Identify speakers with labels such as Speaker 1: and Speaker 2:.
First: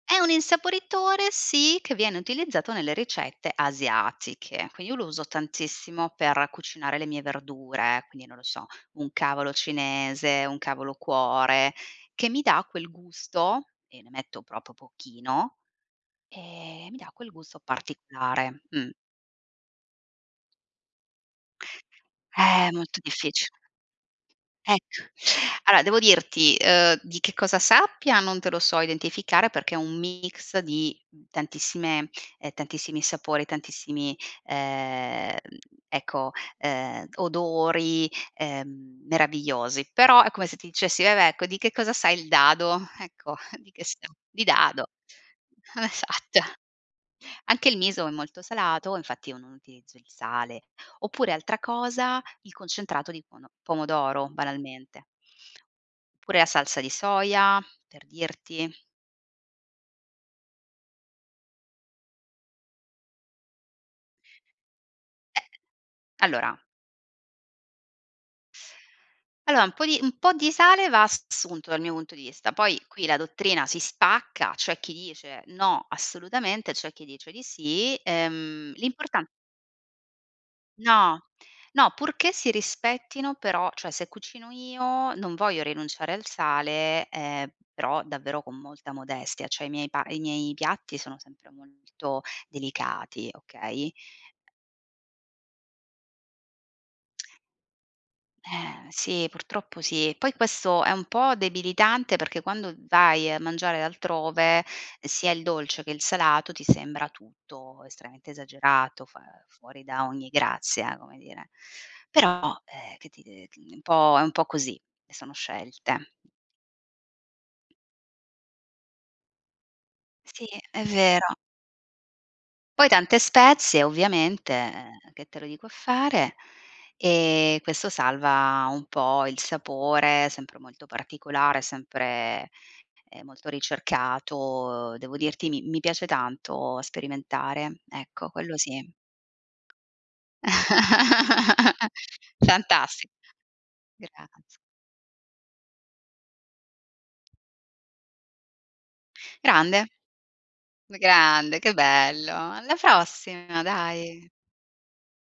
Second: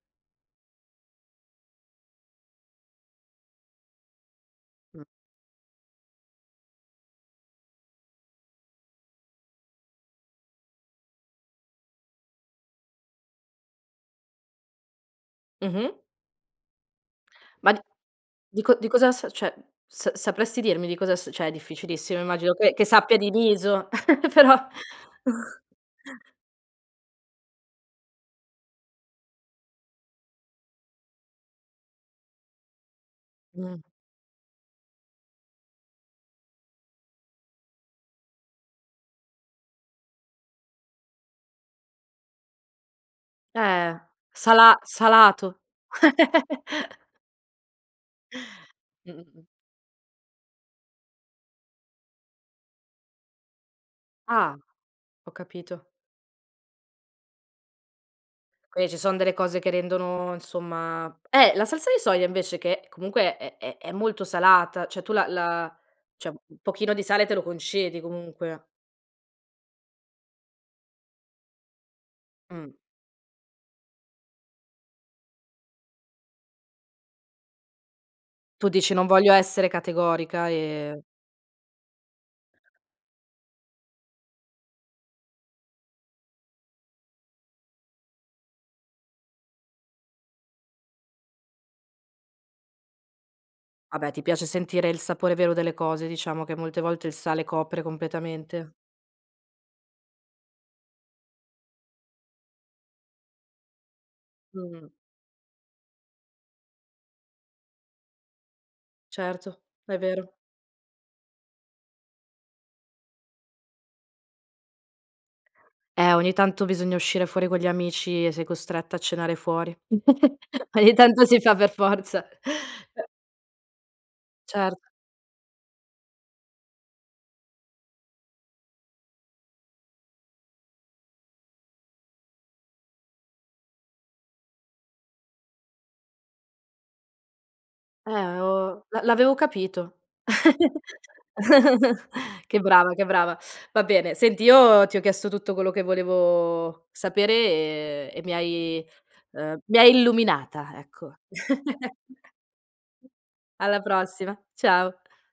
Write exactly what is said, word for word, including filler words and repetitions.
Speaker 1: È un insaporitore sì, che viene utilizzato nelle ricette asiatiche. Quindi io
Speaker 2: Mh.
Speaker 1: lo uso tantissimo, per cucinare le mie verdure, quindi non lo so, un cavolo cinese, un cavolo cuore, che mi dà quel gusto e ne metto propo pochino,
Speaker 2: Mh-mh.
Speaker 1: ehm, mi dà quel gusto
Speaker 2: Ma di
Speaker 1: particolare.
Speaker 2: di cos di
Speaker 1: Mh.
Speaker 2: cosa s ceh s sapresti dirmi di cosa s ceh è difficilissimo immagino
Speaker 1: Eh
Speaker 2: che che
Speaker 1: molto
Speaker 2: sappia di
Speaker 1: diffic
Speaker 2: riso, però.
Speaker 1: Ecco, aloa devo dirti, ehm, di che cosa sappia non te lo so identificare, perché è un mix di tantissime ehm, tantissimi sapori,
Speaker 2: Mh.
Speaker 1: tantissimi, ehm, ecco, ehm, odori, ehm, meravigliosi, però è come se ti dicessi: "Vabbè, ecco, di che cosa sai il dado?" Ecco di che
Speaker 2: Eh
Speaker 1: sa? Di
Speaker 2: sala
Speaker 1: dado
Speaker 2: salato.
Speaker 1: Esatto. Anche il miso è molto salato, infatti non
Speaker 2: Mh-mh.
Speaker 1: utilizzo il sale. Oppure altra cosa, il concentrato di pono pomodoro
Speaker 2: Ah.
Speaker 1: banalmente.
Speaker 2: Ho capito.
Speaker 1: Pure la salsa di soia, per dirti.
Speaker 2: Qui ci son delle cose che rendono insomma eh la salsa di soia invece che comunque è è è molto salata, ceh tu la
Speaker 1: Eh,
Speaker 2: la ceh un
Speaker 1: allora
Speaker 2: pochino di sale te lo concedi comunque.
Speaker 1: Allora, un po' di un po' di sale va assunto dal mio punto di vista,
Speaker 2: Mh.
Speaker 1: poi qui la dottrina si spacca, c'è chi dice: "No assolutamente". C'è chi dice di sì,
Speaker 2: Tu
Speaker 1: ehm,
Speaker 2: dici non
Speaker 1: l'importa
Speaker 2: voglio essere categorica e
Speaker 1: No, no purché si rispettino però cioè se cucino io non voglio rinunciare al sale, ehm, però davvero con molta modestia, cioè i miei pa i miei piatti sono sempre molto delicati, okay?
Speaker 2: Vabbè, ti piace sentire il sapore vero delle cose. Diciamo, che molte volte il sale, copre completamente.
Speaker 1: Eh sì, purtroppo sì. Poi questo è un po' debilitante, perché quando vai a mangiare altrove,
Speaker 2: Mhmm.
Speaker 1: sia il dolce che il salato ti sembra tutto estreamente esagerato, fa
Speaker 2: Certo,
Speaker 1: fuori
Speaker 2: è
Speaker 1: da ogni
Speaker 2: vero.
Speaker 1: grazia, come dire. Però, ehm, che ti de mhmm, è un po' è un po' così, sono scelte.
Speaker 2: Eh ogni tanto, bisogna uscire fuori con gli amici e sei costretta a cenare fuori.
Speaker 1: Sì, è
Speaker 2: Ogni tanto
Speaker 1: vero.
Speaker 2: si fa per forza.
Speaker 1: Poi tante spezie ovviamente,
Speaker 2: Cert
Speaker 1: che te lo dico a fare? E questo salva un po' il sapore, sempre molto particolare, sempre, ehm, molto ricercato. Devo dirti, mi mi piace tanto sperimentare.
Speaker 2: Eh
Speaker 1: Ecco, quello
Speaker 2: oh,
Speaker 1: sì.
Speaker 2: l'avevo l'avevo capito, che brava, che
Speaker 1: Fantasti
Speaker 2: brava. Va bene, senti,
Speaker 1: grazie.
Speaker 2: io ti ho chiesto tutto quello che volevo sapere, e e mi hai, ehm, mi
Speaker 1: Grande.
Speaker 2: hai illuminata, ecco.
Speaker 1: Grande, che bello. Alla prossima
Speaker 2: Alla
Speaker 1: dai.
Speaker 2: prossima, ciao.